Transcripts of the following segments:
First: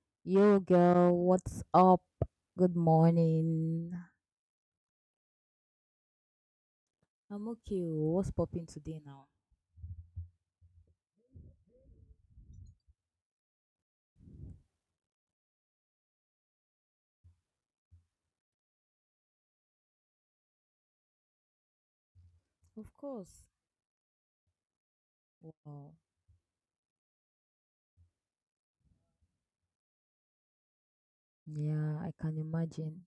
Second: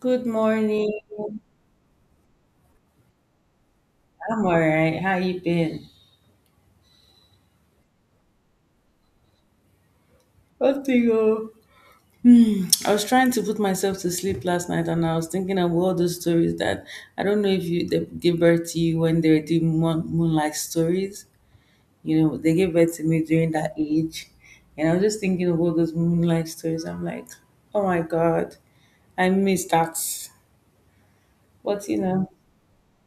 Good Yo, morning. girl, what's up? Good morning. I'm all right. How you been? I'm okay. Oh. What's popping today now? Nothing. Oh. I was trying to put myself to sleep last night, and I was thinking of all those stories that I don't know if you they gave birth to you when they were doing moonlight stories. You know, they gave Of birth to me course. during that age, and I was just thinking of all Wow. those moonlight stories. I'm like, oh my God, I miss that. But you Yeah, I know. can imagine.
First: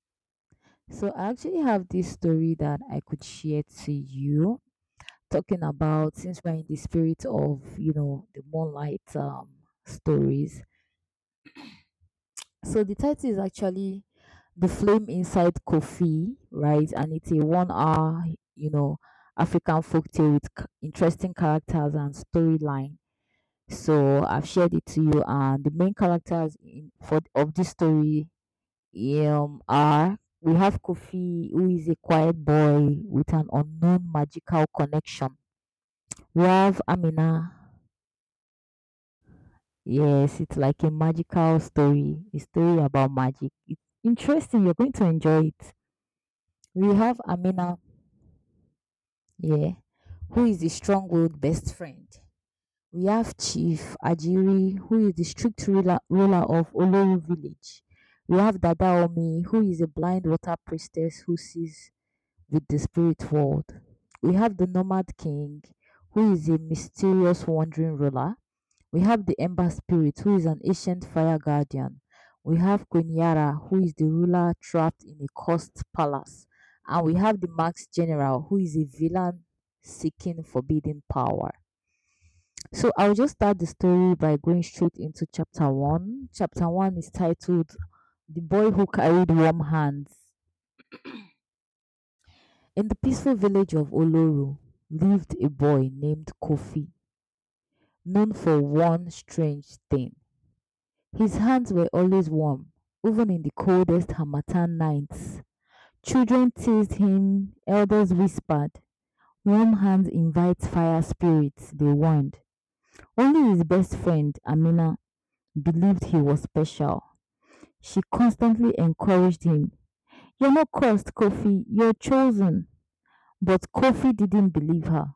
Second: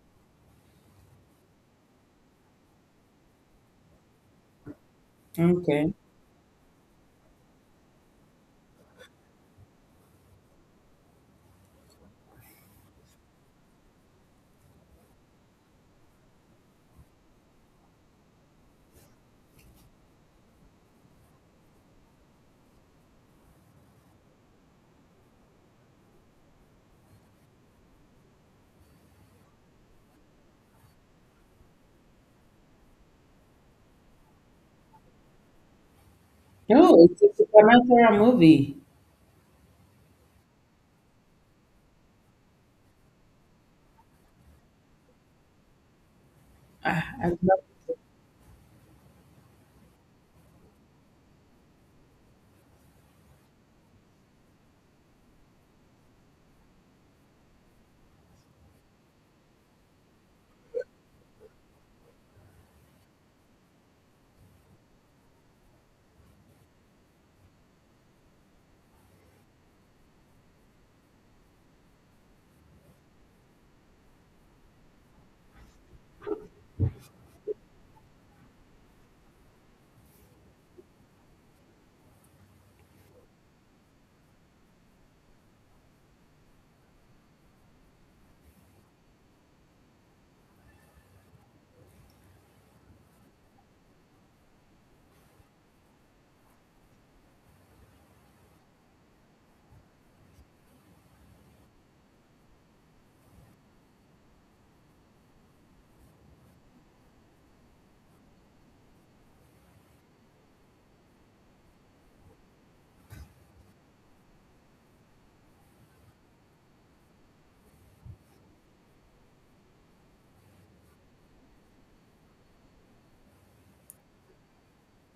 So, I actually have this story that I could share to you, talking Okay. about since we're in the spirit of, the moonlight stories. So the title is actually The Flame Inside Kofi," right? And it's a 1 hour, you know, African folktale with interesting characters and storyline. So I've shared it to you, and the main characters for of this story are we have Kofi, who is a quiet boy with an unknown magical connection. We have No, it's a Amina. supernatural movie. Yes, it's like a magical story, a story about magic. It's interesting. You're going to enjoy it. We I, have I love. Amina here, who is the strong willed best friend. We have Chief Ajiri, who is the strict ruler of Oloru village. We have Dadaomi, who is a blind water priestess who sees with the spirit world. We have the Nomad King, who is a mysterious wandering ruler. We have the Ember Spirit, who is an ancient fire guardian. We have Queen Yara, who is the ruler trapped in a cursed palace. And we have the Max General, who is a villain seeking forbidden power. So I'll just start the story by going straight into chapter 1. Chapter 1 is titled The Boy Who Carried Warm Hands. In the peaceful village of Oloru lived a boy named Kofi, known for one strange thing. His hands were always warm, even in the coldest Harmattan nights. Children teased him, elders whispered. Warm hands invite fire spirits, they warned. Only his best friend, Amina, believed he was special. She constantly encouraged him. You're not cursed, Kofi, you're chosen. But Kofi didn't believe her,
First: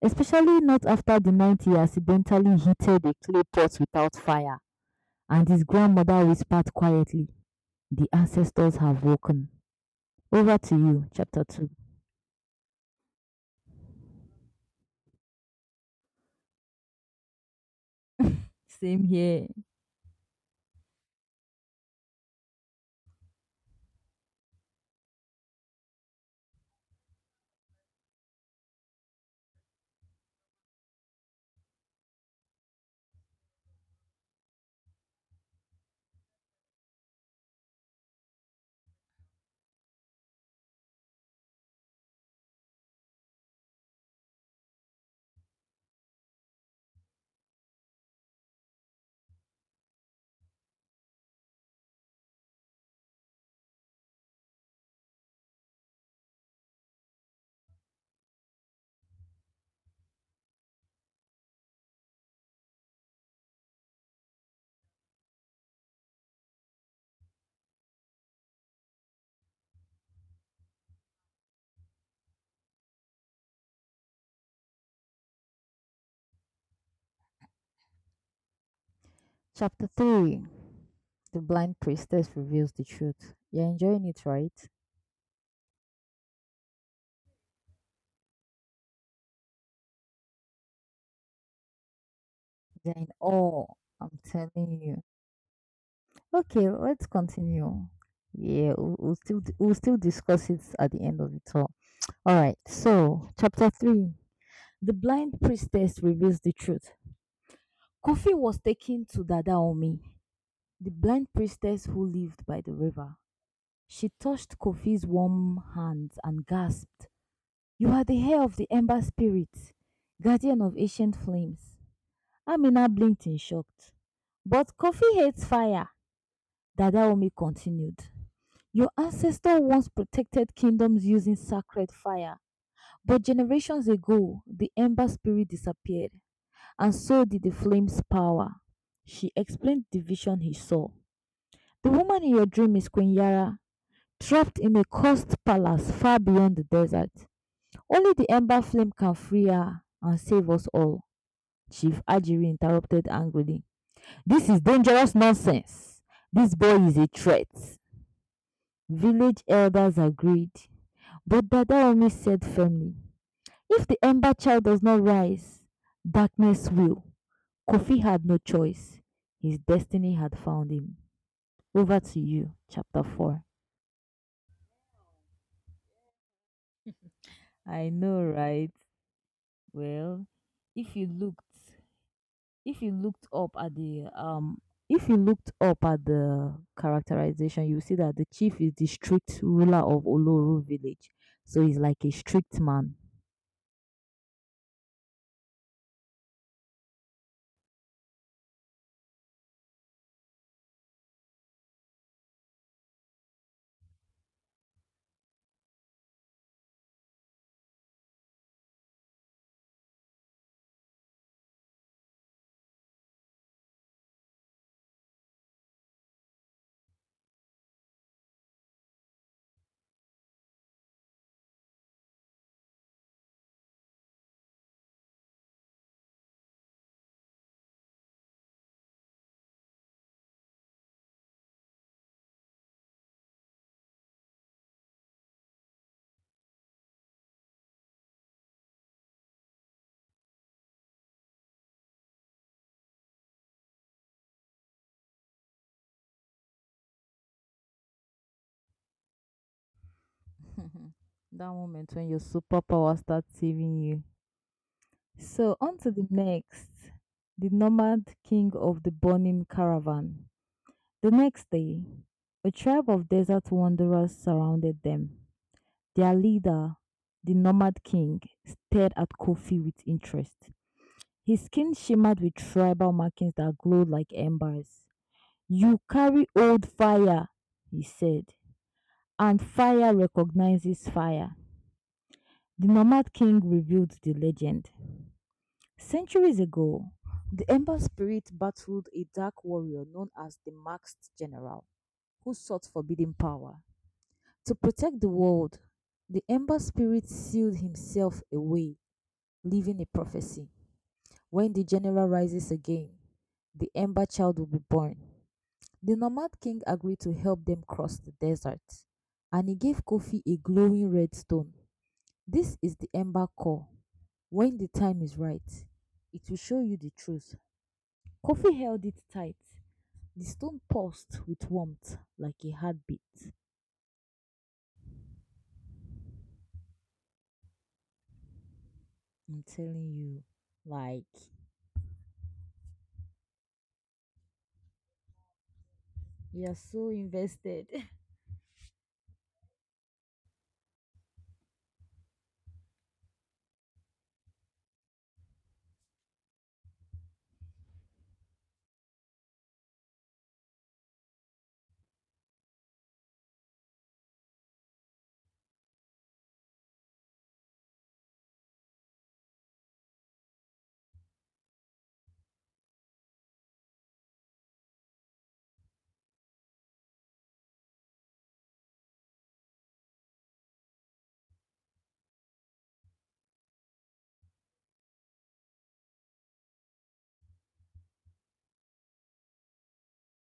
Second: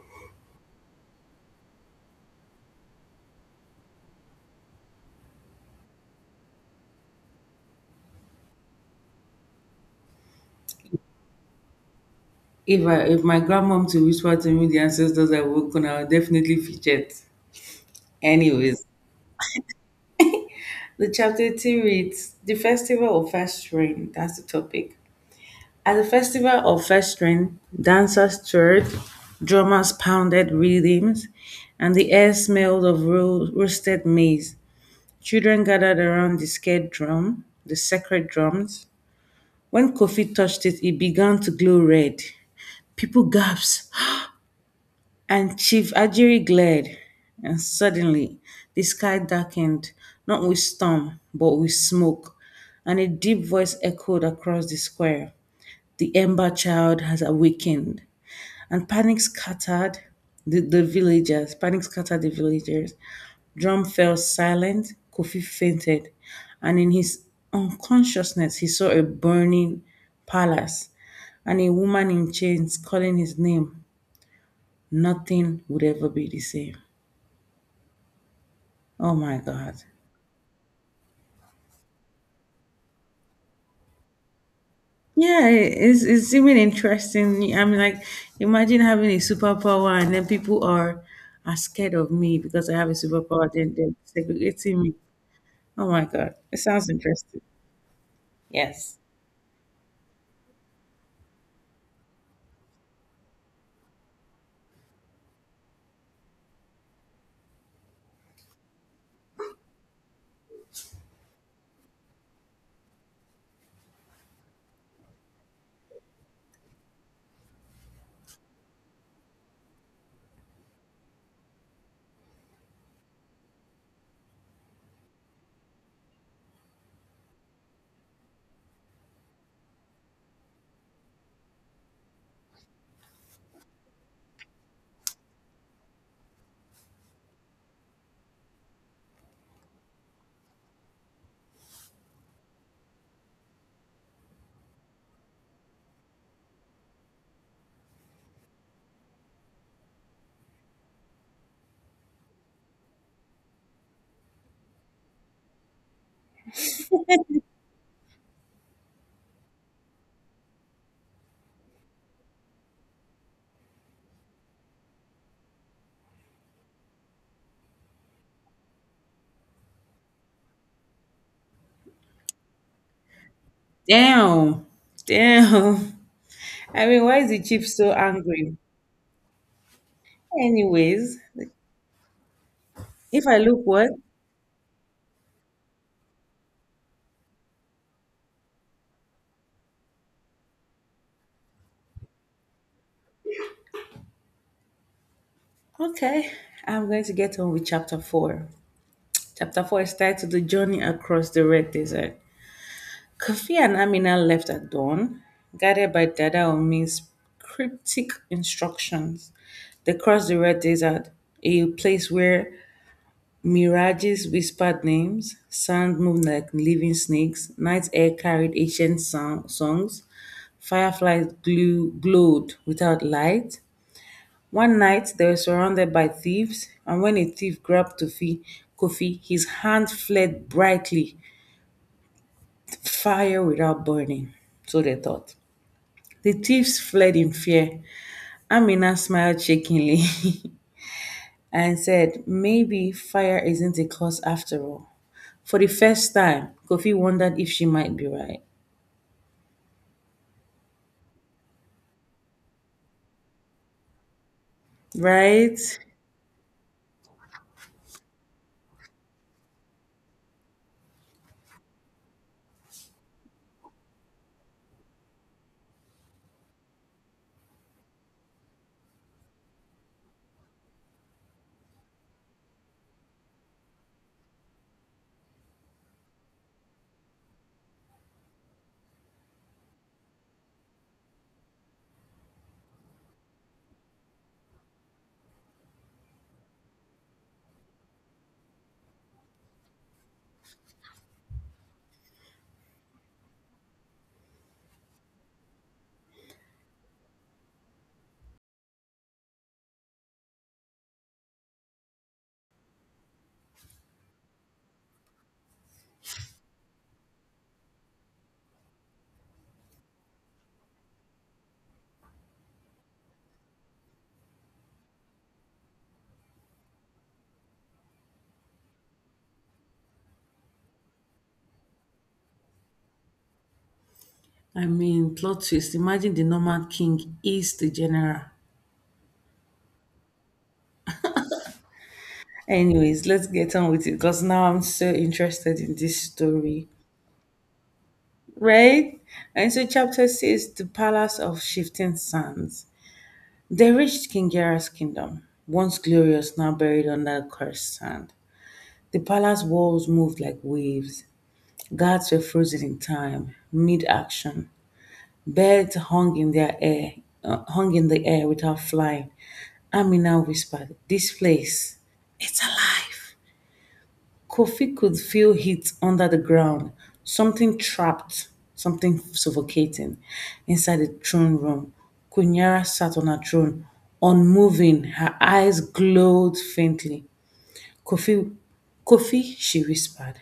especially not after the night he accidentally heated a clay pot without fire, and his grandmother whispered quietly, The ancestors have woken. Over to you, chapter 2. If my grandmom to whisper to me the ancestors are on, I'll definitely fidget. Anyways, Same here. the chapter two reads The Festival of First Rain. That's the topic. At the Festival of First Rain, dancers stirred, drummers pounded rhythms, and the air smelled of roasted maize. Children gathered around the sacred drums. When Kofi touched it, it began to glow red. People gasped. And Chief Ajiri glared, and suddenly the sky darkened, not with storm, but with smoke, and a deep voice echoed across the square. The Ember Child has awakened. And panic scattered the villagers. Panic scattered the villagers. Drum fell silent. Kofi fainted. And in his unconsciousness, he saw a burning palace and a woman in chains calling his name. Nothing would ever be the same. Oh my God. Chapter 3, The blind priestess reveals the truth. You're enjoying it, right? Yeah, it's even interesting. I mean, like, imagine having a superpower and then people are scared of me because I have a You're in superpower, awe, then they're I'm telling segregating me. you. Oh my God. It Okay, sounds let's interesting. continue. Yeah, we'll, Yes. we'll still we'll still discuss it at the end of it all. All right. So, chapter 3, The blind priestess reveals the truth. Kofi was taken to Dadaomi, the blind priestess who lived by the river. She touched Kofi's warm hands and gasped, You are the hair of the Ember Spirit, guardian of ancient flames. Amina blinked in shock. But Kofi hates fire, Dadaomi continued. Your ancestor once protected kingdoms using sacred fire, but generations ago, the Ember Spirit disappeared, and so did the flame's power. She explained the vision he saw. The woman in your dream is Queen Yara, trapped in a cursed palace far beyond the desert, only the ember flame can free her and save us all, Chief Ajiri interrupted angrily. This is dangerous nonsense. This boy is a threat. Village elders agreed, but Dadaomi said firmly, If the ember child does not rise, darkness will. Kofi had no choice. His destiny had found him. Over to you, chapter 4. Damn. Damn. I mean, why is the chief I so know, angry? right? Well, if you Anyways, looked if you looked if I up look at what? the if you looked up at the characterization, you see that the chief is the strict ruler of Oloru village, so he's like a strict man. Okay, I'm going to get on with chapter four. Chapter four is titled The Journey Across the Red Desert. Kofi and Amina left at dawn, guided by Dada Omi's cryptic instructions. They crossed the Red Desert, a place where mirages whispered names, sand moved like living snakes, night air carried ancient songs, fireflies glowed without light. One night, they were surrounded by thieves, and when a thief grabbed Kofi, Kofi, his hand fled brightly, fire without burning. So they thought. The thieves fled in fear. Amina smiled shakingly and said, "Maybe fire isn't a cause after all." For the first time, Kofi wondered if she might be right. That moment when your superpower starts saving you. So Right? on to the next, the Nomad King of the burning caravan. The next day, a tribe of desert wanderers surrounded them, their leader, the Nomad King, stared at Kofi with interest. His skin shimmered with tribal markings that glowed like embers. You carry old fire, he said, and fire recognizes fire. The Nomad King revealed the legend. Centuries ago, the Ember Spirit battled a dark warrior known as the Masked General, who sought forbidden power. To protect the world, the Ember Spirit sealed himself away, leaving a prophecy. When the general rises again, the Ember Child will be born. The Nomad king agreed to help them cross the desert, and he gave Kofi a glowing red stone. This is the Ember Core. When the time is right, it will show you the truth. Kofi held it tight. The stone pulsed with warmth like a heartbeat. I mean, plot twist. Imagine the Norman king is the general. I'm telling you, like, Anyways, let's get on with it because now I'm so interested in this you are story. so invested. Right? And so, chapter 6 The Palace of Shifting Sands. They reached King Jairus' kingdom, once glorious, now buried under cursed sand. The palace walls moved like waves. Guards were frozen in time, mid action. Birds hung in their air, hung in the air without flying. Amina whispered, "This place, it's alive." Kofi could feel heat under the ground, something trapped, something suffocating inside the throne room. Kunyara sat on her throne, unmoving, her eyes glowed faintly. Kofi, Kofi, she whispered,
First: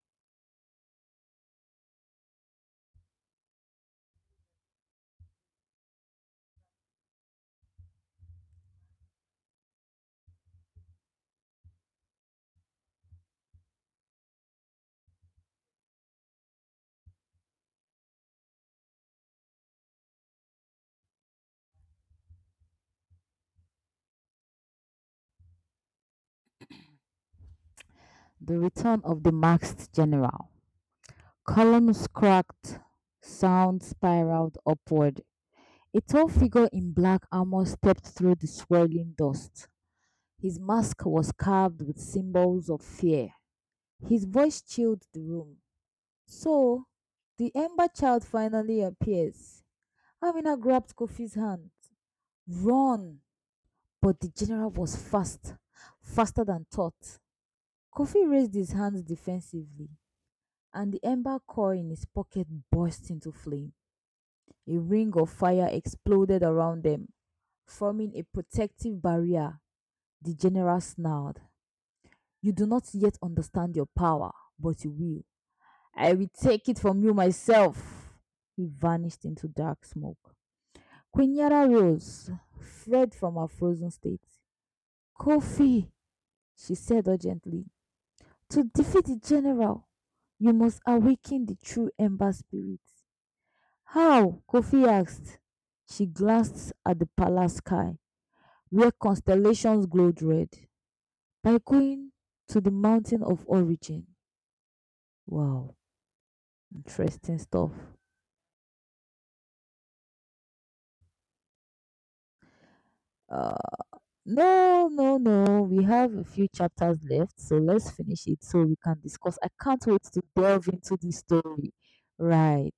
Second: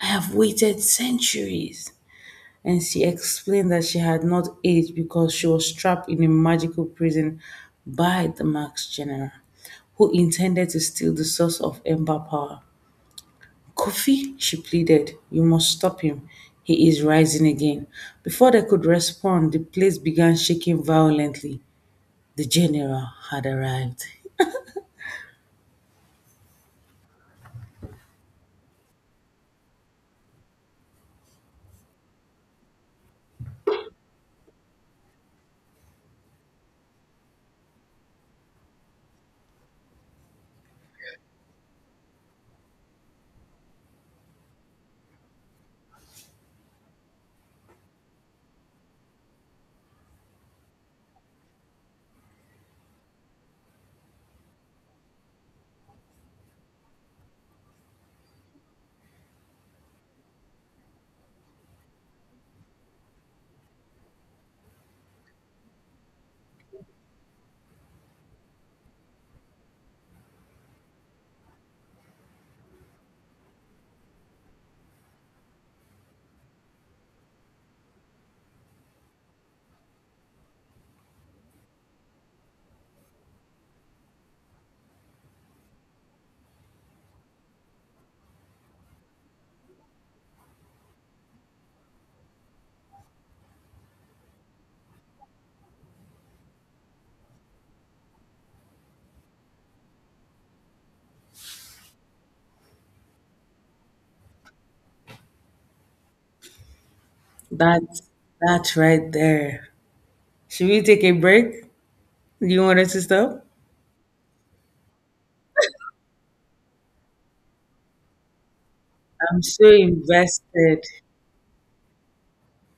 "I have waited centuries." And she explained that she had not aged because she was trapped in a magical prison by the Max General, who intended to steal the source of Ember power. "Kofi," she pleaded, "you must stop him. He is rising again." Before they could respond, the place began shaking violently. The general had arrived. The return of the masked general. Columns cracked, sound spiraled upward. A tall figure in black armor stepped through the swirling dust. His mask was carved with symbols of fear. His voice chilled the room. So, the Ember Child finally appears. Amina grabbed Kofi's hand. Run! But the general was fast, faster than thought. Kofi raised his hands defensively, and the ember core in his pocket burst into flame. A ring of fire exploded around them, forming a protective barrier. The general snarled. You do not yet understand your power, but you will. I will take it from you myself. He vanished into dark smoke. Queen Yara rose, fled from her frozen state. Kofi, she said urgently, to defeat the general, you must awaken the true Ember Spirit. How? Kofi asked. She glanced at the palace sky, where constellations glowed red. By going to the mountain of origin. Wow, interesting stuff. That, that right there. Should we take a break? Do you want us to stop? Uh, no, no, no. We have a few chapters left, so let's finish it so we can discuss. I'm I so can't wait to delve invested. into this story. Right.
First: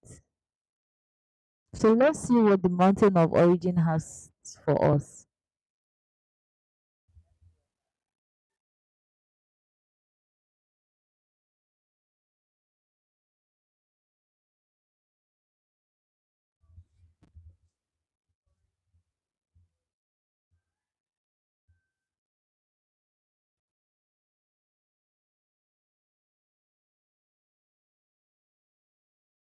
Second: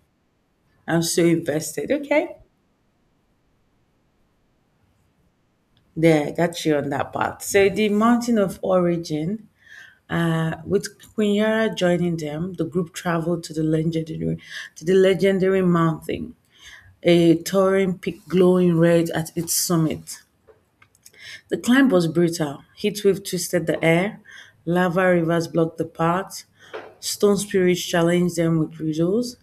I'm so invested. So let's see Okay. what the mountain of origin has for us. There, got you on that part. So the mountain of origin, with Kunyara joining them, the group traveled to the legendary mountain. A towering peak glowing red at its summit. The climb was brutal. Heatwave twisted the air, lava rivers blocked the path, stone spirits challenged them with riddles.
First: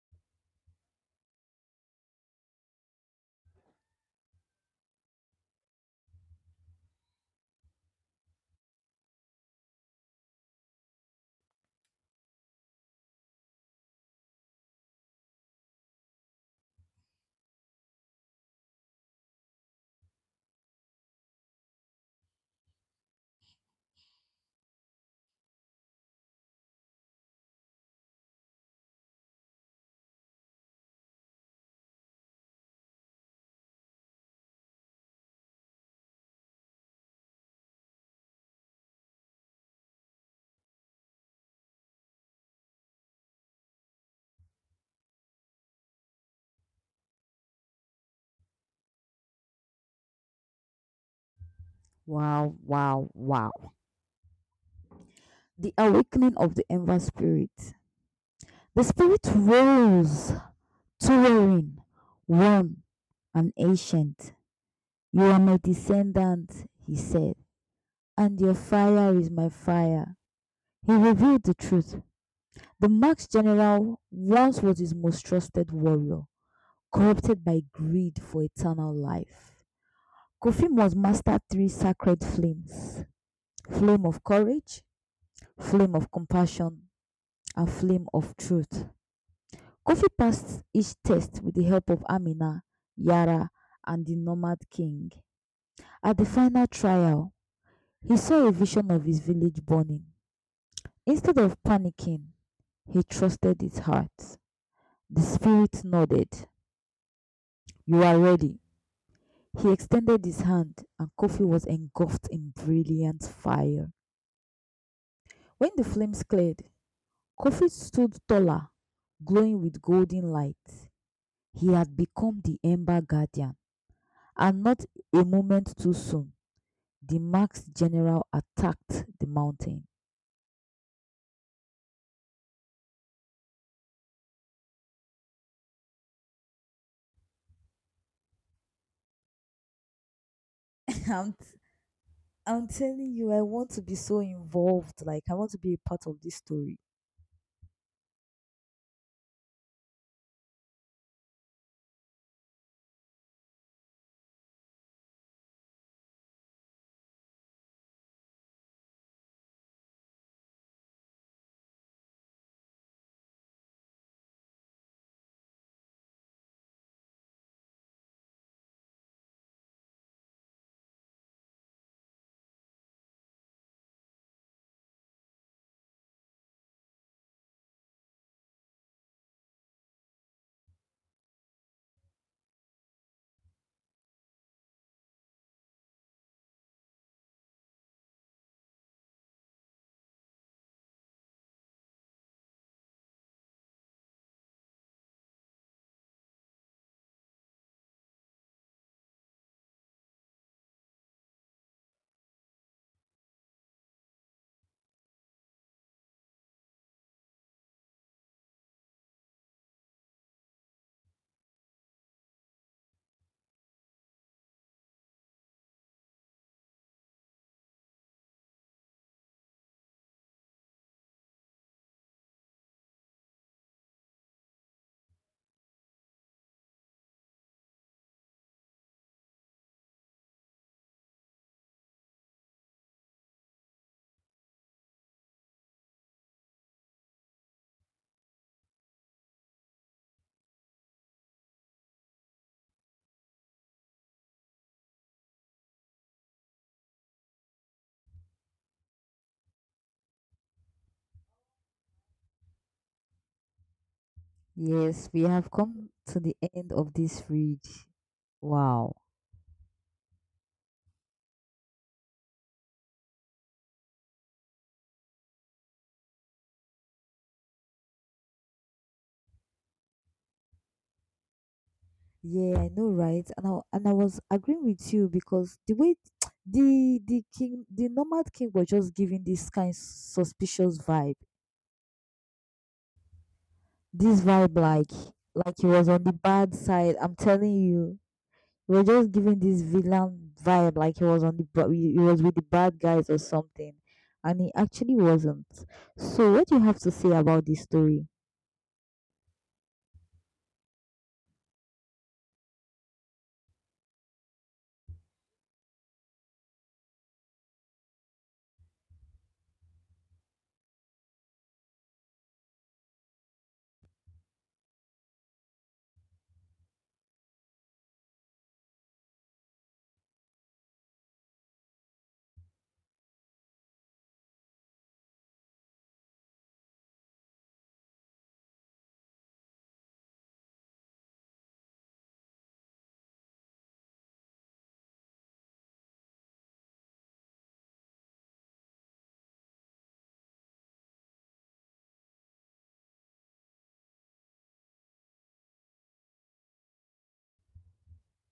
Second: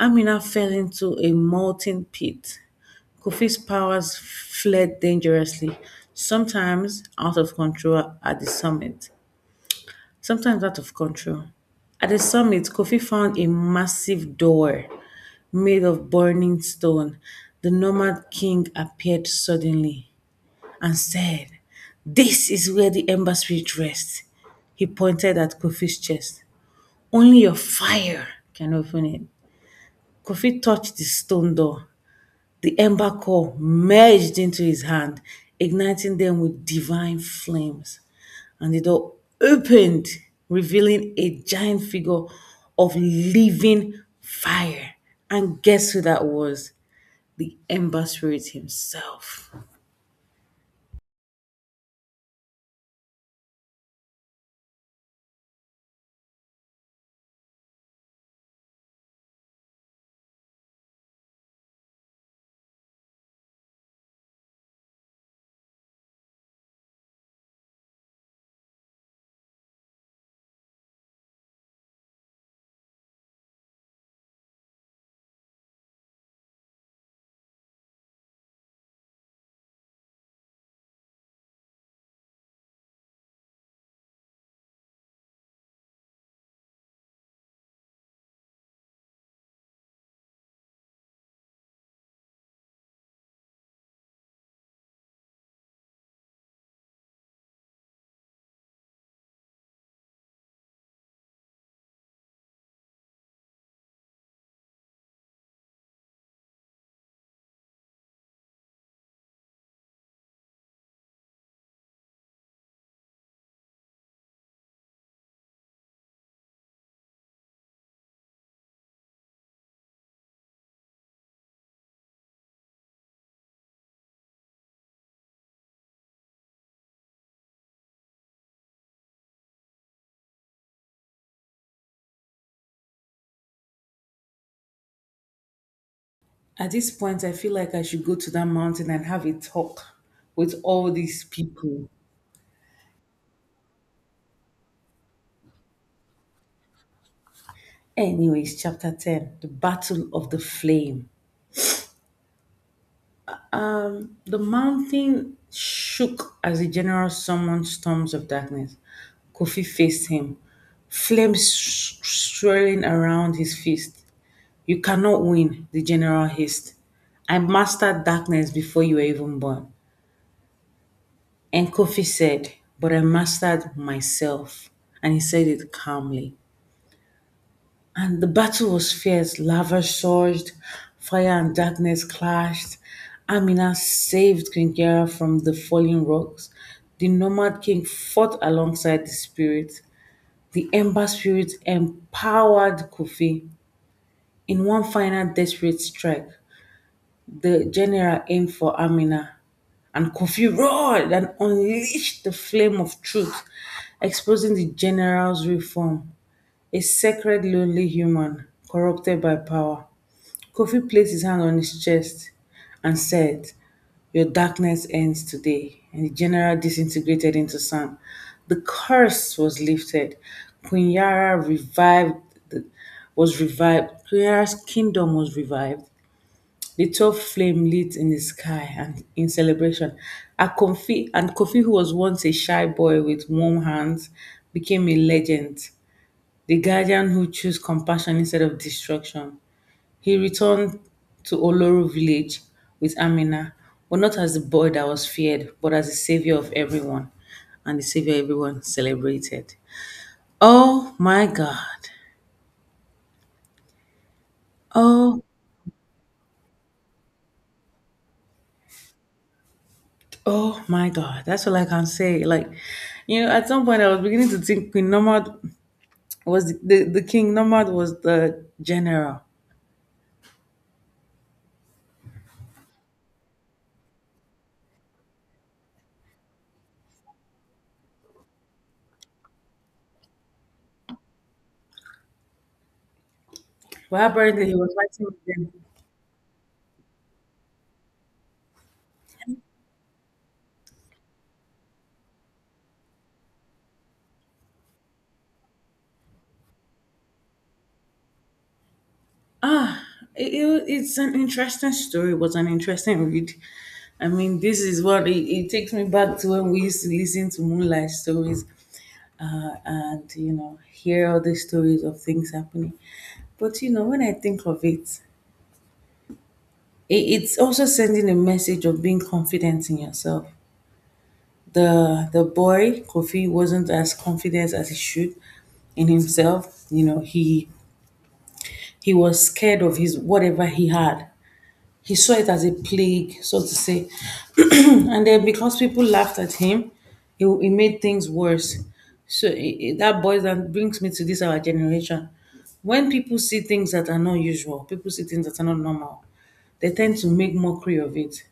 Amina fell into a molten pit. Kofi's powers fled dangerously, sometimes out of control at the summit, sometimes out of control. At the summit, Kofi found a massive door made of burning stone. The Nomad king appeared suddenly and said, "This is where the Ember Spirit rests." He pointed at Kofi's chest. "Only your fire can open it." Kofi touched the stone door. The Ember core merged into his hand, igniting them with divine flames. And the door opened, revealing a giant figure of living fire. And guess who that was? The Ember Spirit himself. Wow, wow, wow. The awakening of the Ember Spirit. The spirit rose, towering, one and ancient. You are my descendant, he said, and your fire is my fire. He revealed the truth. The Max general once was his most trusted warrior, corrupted by greed for eternal life. Kofi must master three sacred flames: flame of courage, flame of compassion, and flame of truth. Kofi passed each test with the help of Amina, Yara, and the Nomad King. At the final trial, he saw a vision of his village burning. Instead of panicking, he trusted his heart. The spirit nodded. You are ready. He extended his hand, and Kofi was engulfed in brilliant fire. When the flames cleared, Kofi stood taller, glowing with golden light. He had become the Ember Guardian, and not a moment too soon, the Max General attacked the mountain. At this point, I feel like I should go to that mountain and have a talk with all these I'm, t- people. I'm telling you, I want to be so involved. Like, I want to be a part of this story. Anyways, chapter 10 The Battle of the Flame. The mountain shook as the general summoned storms of darkness. Kofi faced him, flames swirling around his fist. "You cannot win," the general hissed. "I mastered darkness before you were even born." And Kofi said, "But I mastered myself." And he said it calmly. And the battle was fierce. Lava surged, fire and darkness clashed. Amina saved Queen Kiara from the falling rocks. The Nomad King fought alongside the spirit. The Ember Spirit empowered Kofi in one final desperate strike. The general aimed for Amina, and Kofi roared and unleashed the flame of truth, exposing the general's reform, a sacred, lonely human corrupted by power. Kofi placed his hand on his chest and said, "Your darkness ends today." And the general disintegrated into sand. The curse was lifted. Queen Yara revived was revived. Queen Yara's kingdom was revived. The 12 flame lit in the sky and in celebration. And Kofi, who was once a shy boy with warm hands, became a legend, the guardian who chose compassion instead of destruction. He returned to Oloru village with Amina, but not as the boy that was feared, but as the savior of everyone, and the savior everyone celebrated. Oh my God! Yes, we Oh have come to the end of this read. Wow. Oh my God, that's all I can say. Like, at some point I was beginning to think Queen Nomad was the king. Nomad was the general. Yeah, I know, right? And I was agreeing with you, because the way the king, the Nomad King, was just giving this kind suspicious vibe. But This apparently he vibe, was like fighting with like them. he was on the bad side. I'm telling you, we were just giving this villain vibe, like he was on the he was with the bad guys or something, and he actually wasn't. So, what do you have to say about this story? It's an interesting story, it was an interesting read. I mean, this is what it takes me back to when we used to listen to Moonlight stories, and, hear all the stories of things happening. But, when I think of it, it's also sending a message of being confident in yourself. The boy Kofi wasn't as confident as he should in himself. You know, he was scared of his whatever he had. He saw it as a plague, so to say. And then because people laughed at him, it made things worse. So that brings me to this our generation. When people see things that are not usual, people see things that are not normal, they tend to make mockery of it.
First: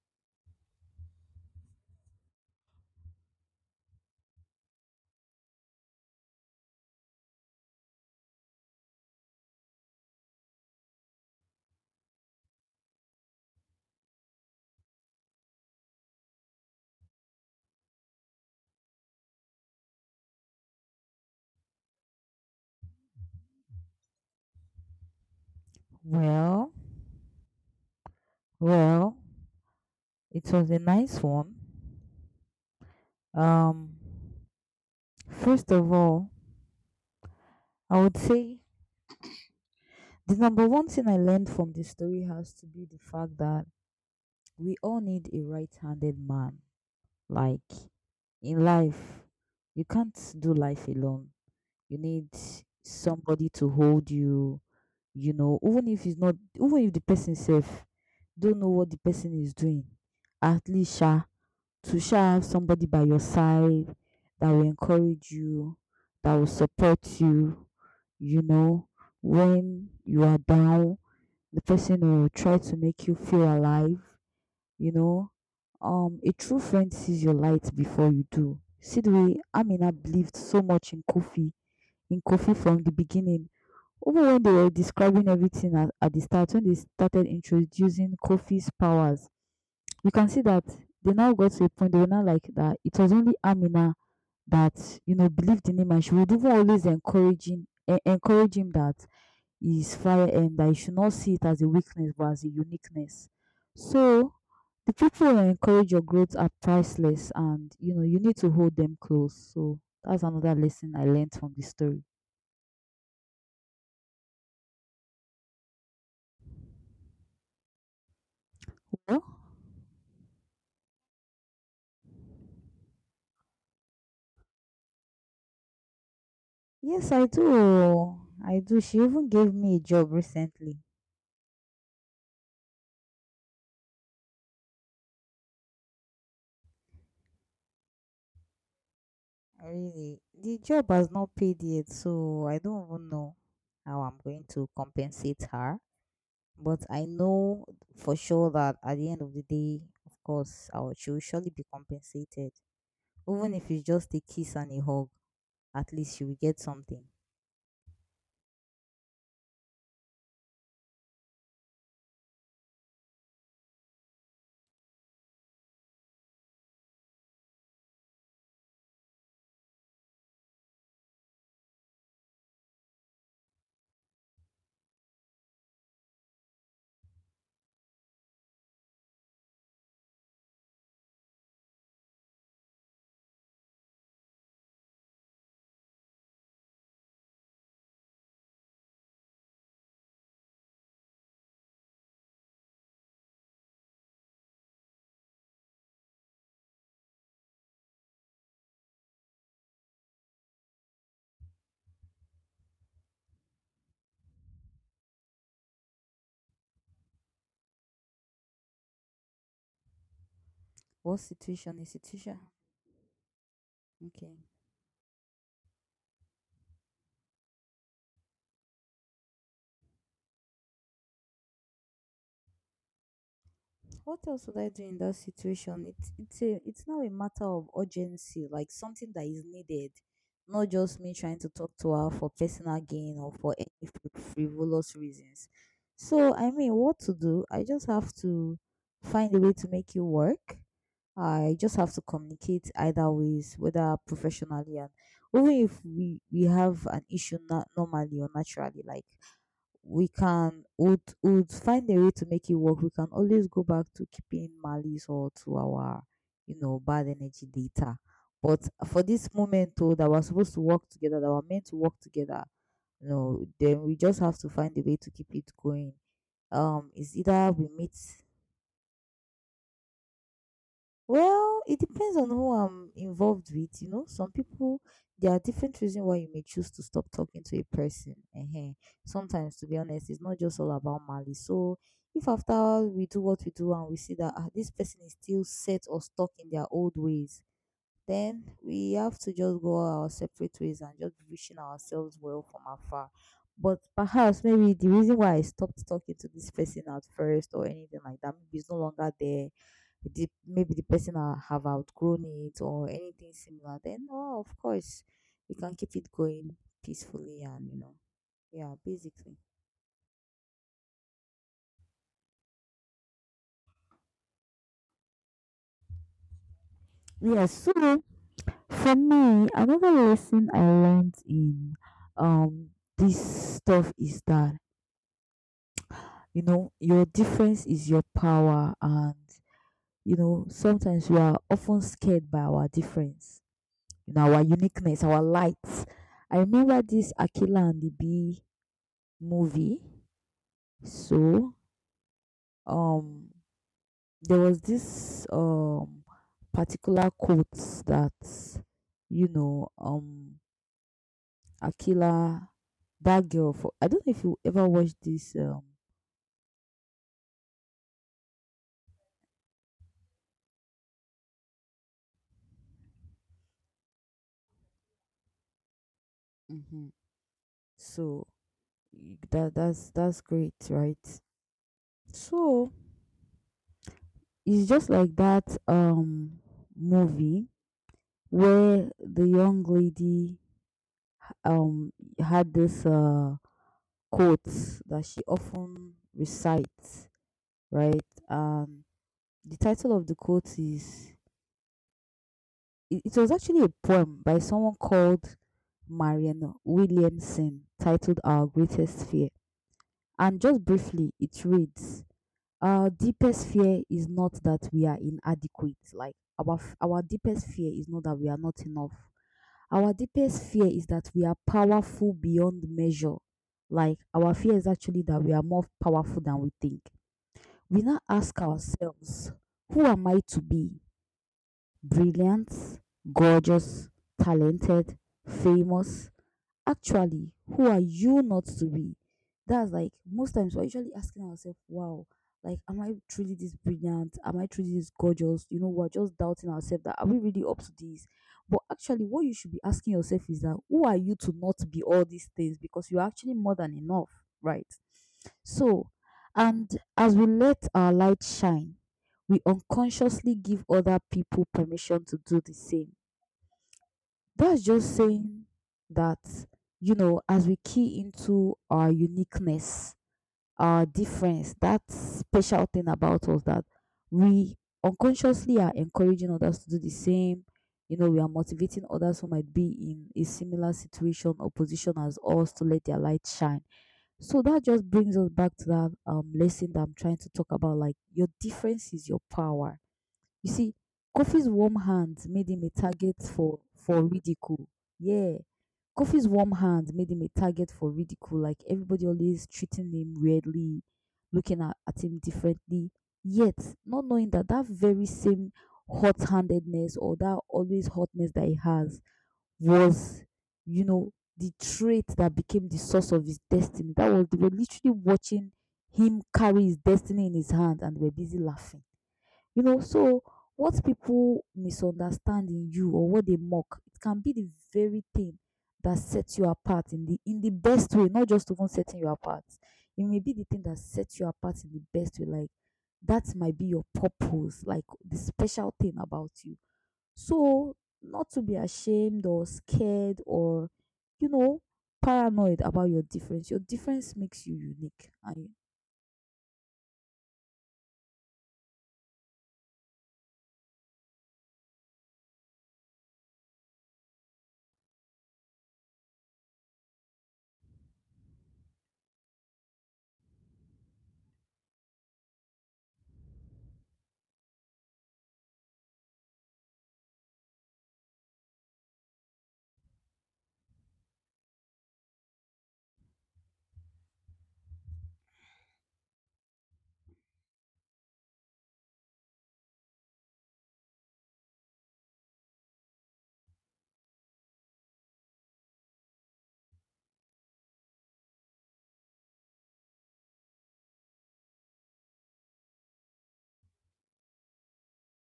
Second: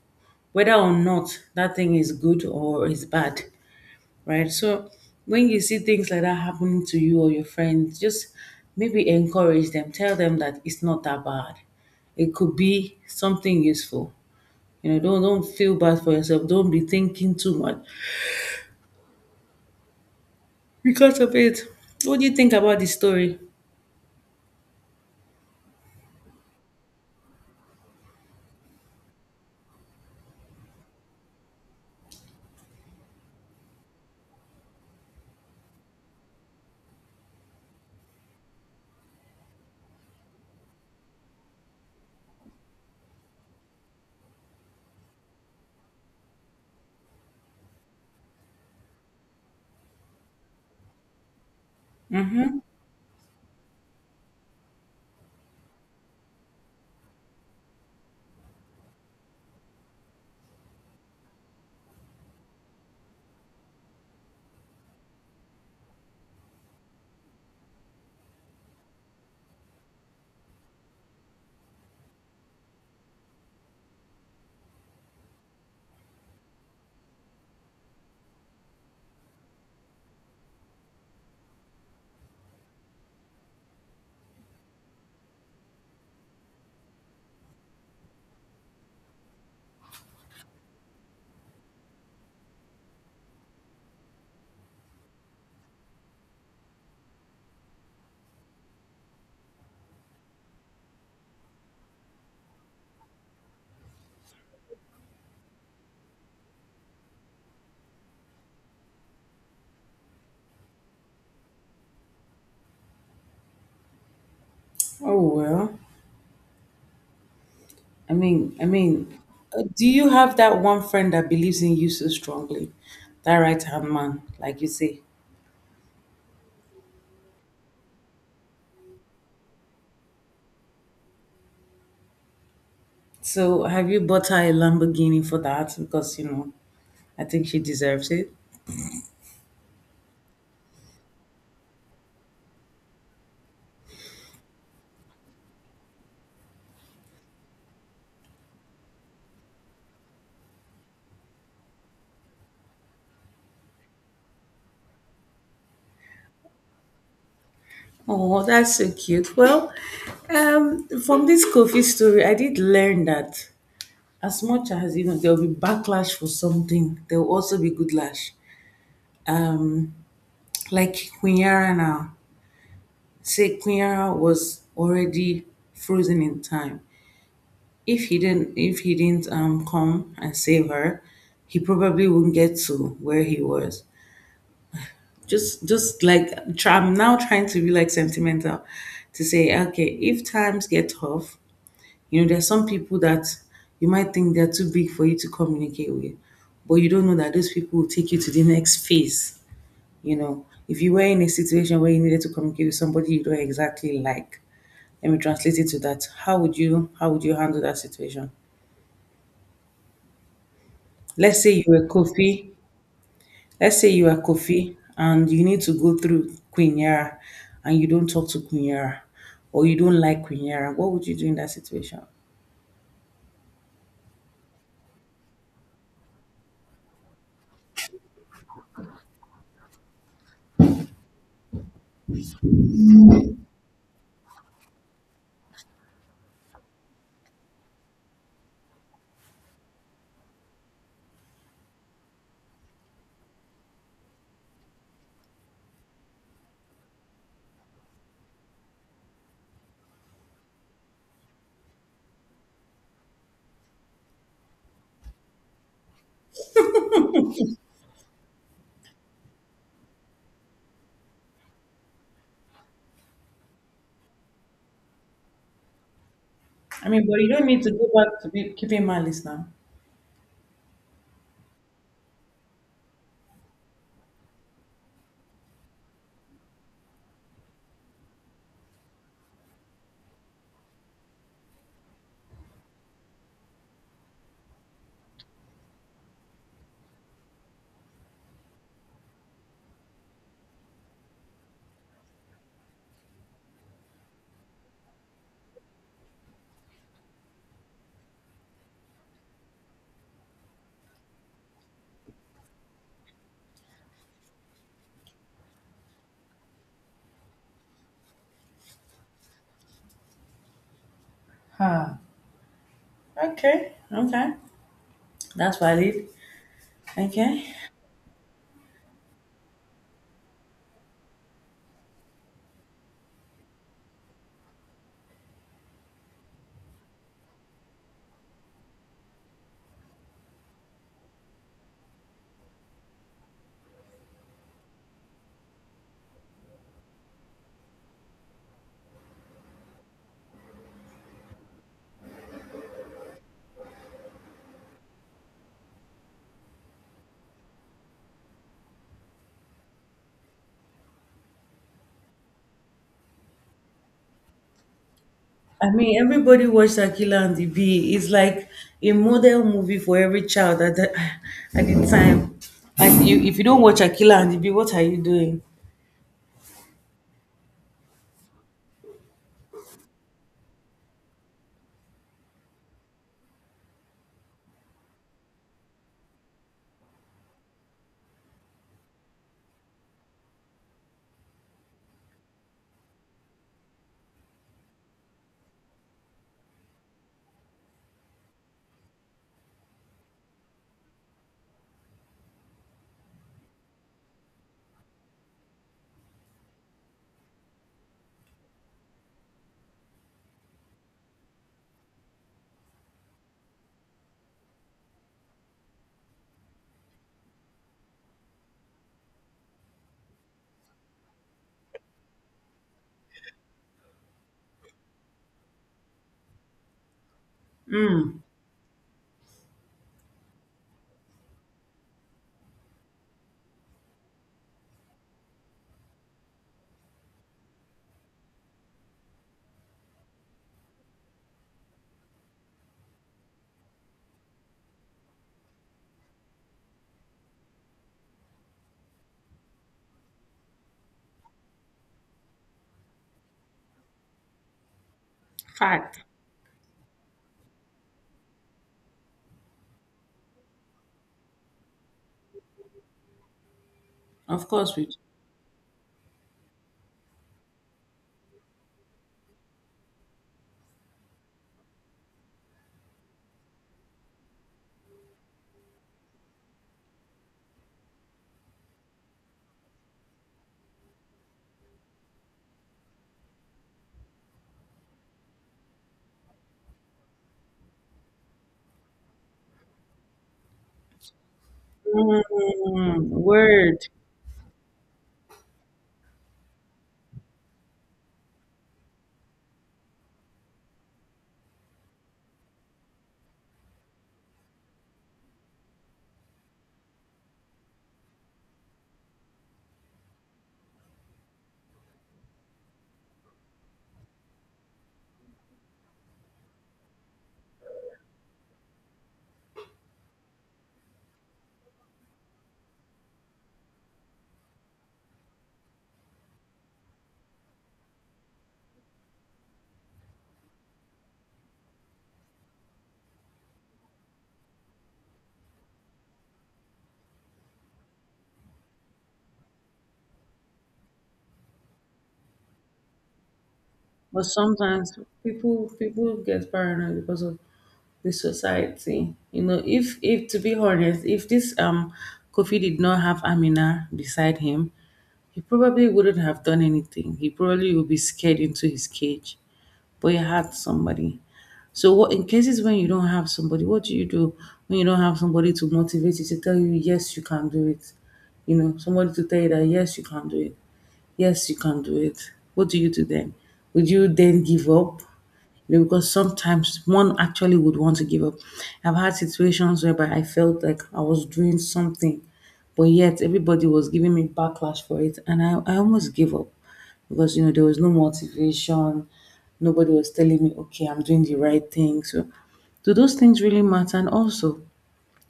Whether or not that thing is good or is bad, right? So when you see things like that happening to you or your friends, just maybe encourage them. Tell them that it's not that bad. It could be something useful. You know, don't feel bad for yourself. Don't be thinking too much because of it. What do you think about this story? Well, well. It was a nice one. Um, First of all, I would say the number one thing I learned from this story has to be the fact that we all need a right handed man. Like, in life, you can't do life alone. You need somebody to hold even if it's not even if the person self don't know what the person is doing, at least sha have somebody by your side that will encourage you, that will support you know, when you are down, the person will try to make you feel alive, you know. A true friend sees your light before you do. See the way Amina believed so much in Kofi, from the beginning. Even when they were describing everything at the start, when they started introducing Kofi's powers, you can see that they now got to a point they were now like that it was only Amina that believed in him, and she would even always encourage him that he's fire and that he should not see it as a weakness but as a uniqueness. So the people who encourage your growth are priceless, and you know you need to hold them close. So that's another lesson I learned from the story. Oh well, I mean, I mean, Oh, do you have that one friend that believes in you so strongly, that right hand man, like you say? yes, I do. I do. She even gave me a job recently. So have you bought her a Lamborghini for that? Because I think she deserves it. Really, the job has not paid yet, so I don't even know how I'm going to compensate her. But I know for sure that at the end of the day, of course, she will surely be compensated. Even if it's just a kiss and a hug, at least she will get something. Oh, that's so cute. Well, from this coffee story, I did learn that as much as there'll be backlash for something, there'll also be good lash. Like Queen now, say Queen was already frozen in time. If he didn't come and save her, he probably wouldn't get to where he was. Just like try, I'm now trying to be like sentimental to say, okay, if times get tough, you know, there are some people that you might think they're too big for you to communicate with, but you don't know that those people will take you to the next phase. You know, if you were in a situation where you needed to communicate with somebody you don't exactly like, let me translate it to that. How would you handle that situation? What Let's say you situation were is situation? Kofi. Let's say you are Okay. Kofi and you need to go through Queen Yara and you don't talk to Queen Yara or you don't like Queen Yara. What would you do in that situation? What else would I do in that situation? It's now a matter of urgency, like something that is needed, not just me trying to talk to her for personal gain or for any frivolous reasons. So I mean, what to do? I just have to find a way to make it work. I just have to communicate either ways, whether professionally and even if we have an issue not normally or naturally, like we can would find a way to make it work. We can always go back to keeping malice or to our, bad energy later. But for this moment though that we're supposed to work together, that we're meant to work together, then we just have to find a way to keep it going. I mean, It's but you don't either need we to go meet back to be keeping malice now. Well, it depends on who I'm involved with. You know, some people, there are different reasons why you may choose to stop talking to a person. Sometimes, to be honest, it's not just all about malice. So, if after we do what we do and we see that this person is still set or stuck in their old ways, then we have to just go our separate ways and just be wishing ourselves well from afar. But perhaps maybe the reason why I stopped talking to this person at first or anything like that, maybe it's no longer there. Maybe the person, I have outgrown it or anything similar. Then, oh, of course, we can keep it going peacefully and yeah, basically. Okay, okay. That's valid. Yeah, Okay. so for me, another lesson I learned in um this stuff is that you know your difference is your power, and you know sometimes we are often scared by our difference, you know, our uniqueness, our lights. I remember this Aquila and the Bee movie. So um there was this particular quote that, you know um Aquila, that girl, for I don't know if you ever watched this I mean, everybody watched Akila and the Bee. It's like a model movie for every child at at the time. And you, if you don't watch Akila and the Bee, what are you doing? hmm. So that, that's great, right? So it's just like that movie where the young lady um had this quote that she often recites, right? Um the title of the quote is, it was actually a poem by someone called Marianne Williamson titled Our Greatest Fear. And just briefly it reads: our deepest fear is not that we are inadequate. Like our our deepest fear is not that we are not enough. Our deepest fear is that we are powerful beyond measure. Like our fear is actually that we are more powerful than we think. We now ask ourselves, who am I to be? Brilliant, gorgeous, talented, famous. Actually, who are you not to be? That's like most times we're usually asking ourselves, wow, like, am I truly this brilliant? Am I truly this gorgeous? You know, we're just doubting ourselves that are we really up to this? But actually, what you should be asking yourself is that who are you to not be all these things? Because you're actually more than enough, right? So, Fact. and as we let our light shine, we unconsciously give other people permission to do the same. Of That's course, we. just saying that, you know, as we key into our uniqueness, our difference, that special thing about us, that we unconsciously are encouraging others to do the same. You know, we are motivating others who might be in a similar situation or position as us to let their light shine. So that just brings us back to that lesson that I'm trying to talk about. Like your difference is your power, you see. Kofi's warm hands made him a Mm, target word. for ridicule. Yeah. Kofi's warm hands made him a target for ridicule, like everybody always treating him weirdly, looking at him differently, yet not knowing that that very same hot handedness or that always hotness that he has was, you know, the trait that became the source of his destiny. That was, they were literally watching him carry his destiny in his hand and they were busy laughing, you know. So what people misunderstand in you or what they mock, it can be the very thing that sets you apart in the best way, not just even setting you apart. It may be the thing that sets you apart in the best way, like that might be your purpose, like the special thing about you. So, not to be ashamed or scared or, you know, paranoid about your difference. Your difference But makes you sometimes unique. And people get paranoid because of the society. You know, if to be honest, if this Kofi did not have Amina beside him, he probably wouldn't have done anything. He probably would be scared into his cage, but he had somebody. So, what in cases when you don't have somebody, what do you do when you don't have somebody to motivate you to tell you, yes, you can do it? You know, somebody to tell you that, yes, you can do it. Yes, you can do it. What do you do then? Would you then give up? You know, because sometimes one actually would want to give up. I've had situations whereby I felt like I was doing something, but yet everybody was giving me backlash for it, and I almost gave up because there was no motivation. Nobody was telling me, okay, I'm doing the right thing. So, do those things really matter? And also,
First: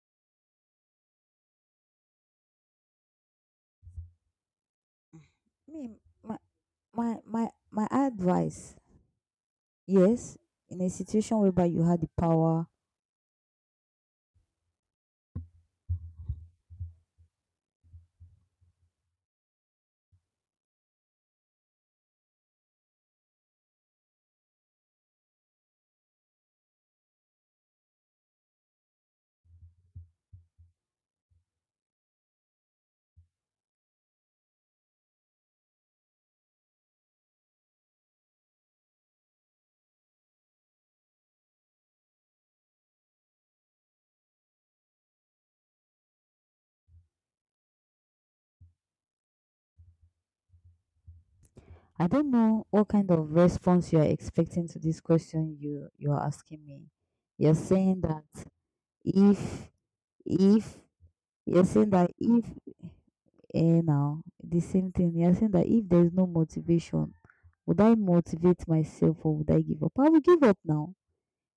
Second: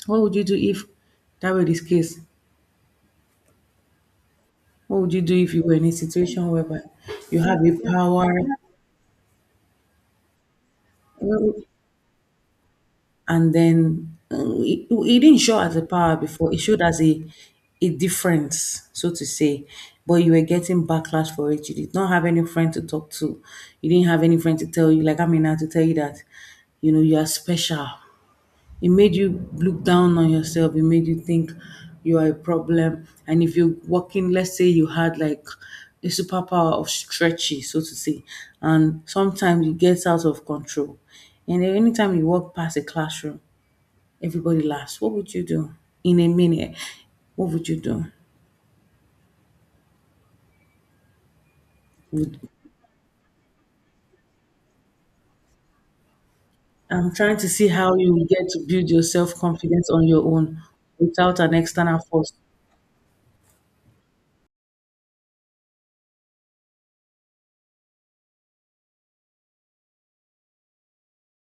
what would you do if that were this case? What would you do if you were in a me, my, situation whereby you have a my power? advice, yes, in a situation Well, whereby you had the power, and then it didn't show as a power before it showed as a difference, so to say, but you were getting backlash for it. You did not have any friend to talk to. You didn't have any friend to tell you, like, I mean, now to tell you that, you know, you are special. It made you look down on yourself. It made you think you are a problem. And if you're working, let's say you had like a superpower of stretchy, so to say, and sometimes it gets out of control, and then anytime you walk past a classroom, everybody laughs. What would you do in a minute? What would you do? I don't Would, know what kind of response you are expecting to this question you are asking me. I'm trying to You're see how saying you that will get to build your self if confidence on your own if without an you're saying external that force if now the same thing. You're saying that if there is no motivation, would I motivate myself or would I give up? I will give up now.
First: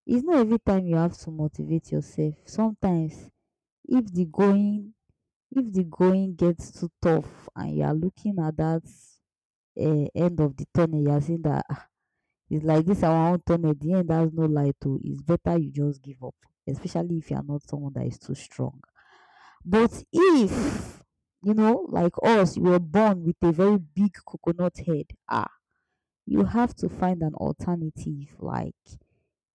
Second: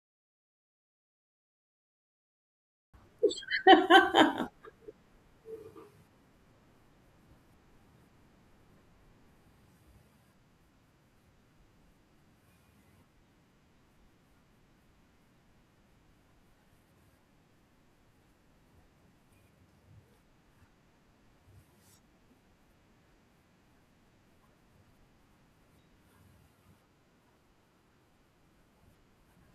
It's not every time you have to motivate yourself. Sometimes if the going if the going gets too tough and you are looking at that end of the tunnel, you are seeing that it's like this our own tunnel, the end has no light oo, it's better you just give up, especially if you are not someone that is too strong. But if, you know, like us, you were born with a very big coconut head, ah, you have to find an alternative. Like,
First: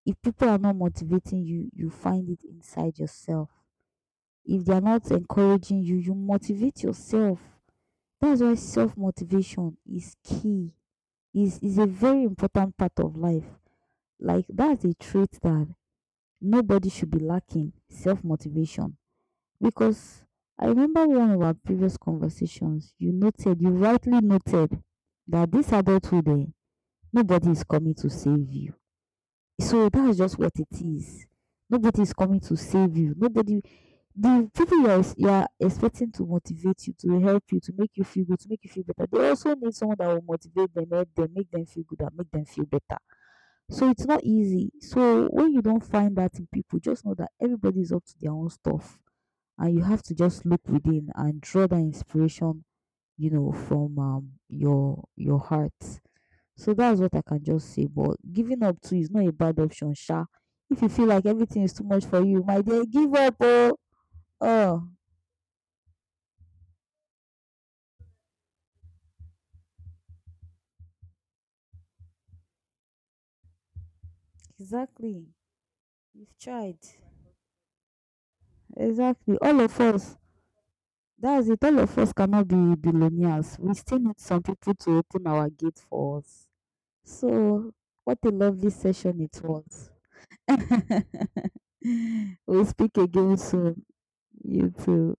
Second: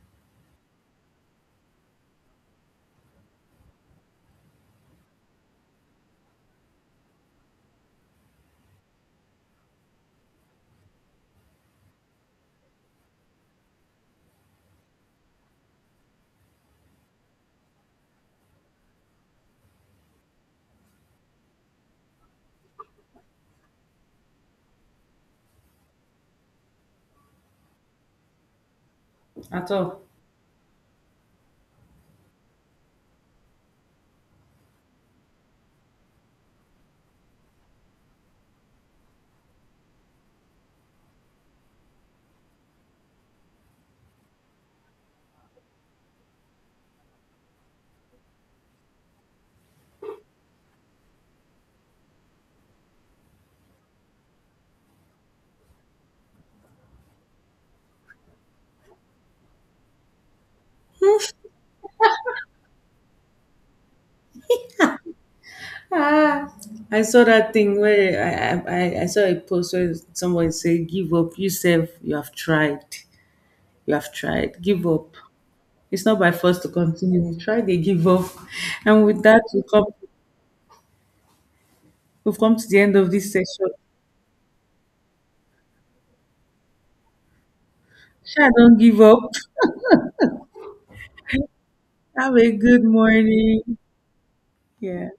if people are not motivating you, find it inside yourself. If they are not encouraging you, motivate yourself. That's why self motivation is key. Is a very important part of life. Like that's a trait that nobody should be lacking, self-motivation. Because I remember one of our previous conversations, you rightly noted that this adulthood, eh, nobody is coming to save you. at So all. that's just what it is. Nobody is coming to save you. Nobody, the people you are expecting to motivate you, to help you, to make you feel good, to make you feel better, they also need someone that will motivate them, help them, make them feel good and make them feel better. So it's not easy. So when you don't find that in people, just know that everybody is up to their own stuff, and you have to just look within and draw that inspiration, you know, from your heart. So that's what I can just say. But giving up too is not a bad option sha. If you feel like everything is too much for you, my dear, give up oh oh. Ah, I saw that thing where I saw a post where someone say, "Give up, you self, you have tried, give up. Exactly. It's not by You've force to tried. continue. You try, they give up, and with Exactly. that, All of us. That's it. All of us we've cannot be come to the end of this billionaires. session. We still need some people to open our gate for us. So, what a Sha, lovely don't give session up. it was. Have a We'll good speak again morning. soon. You Yeah. too.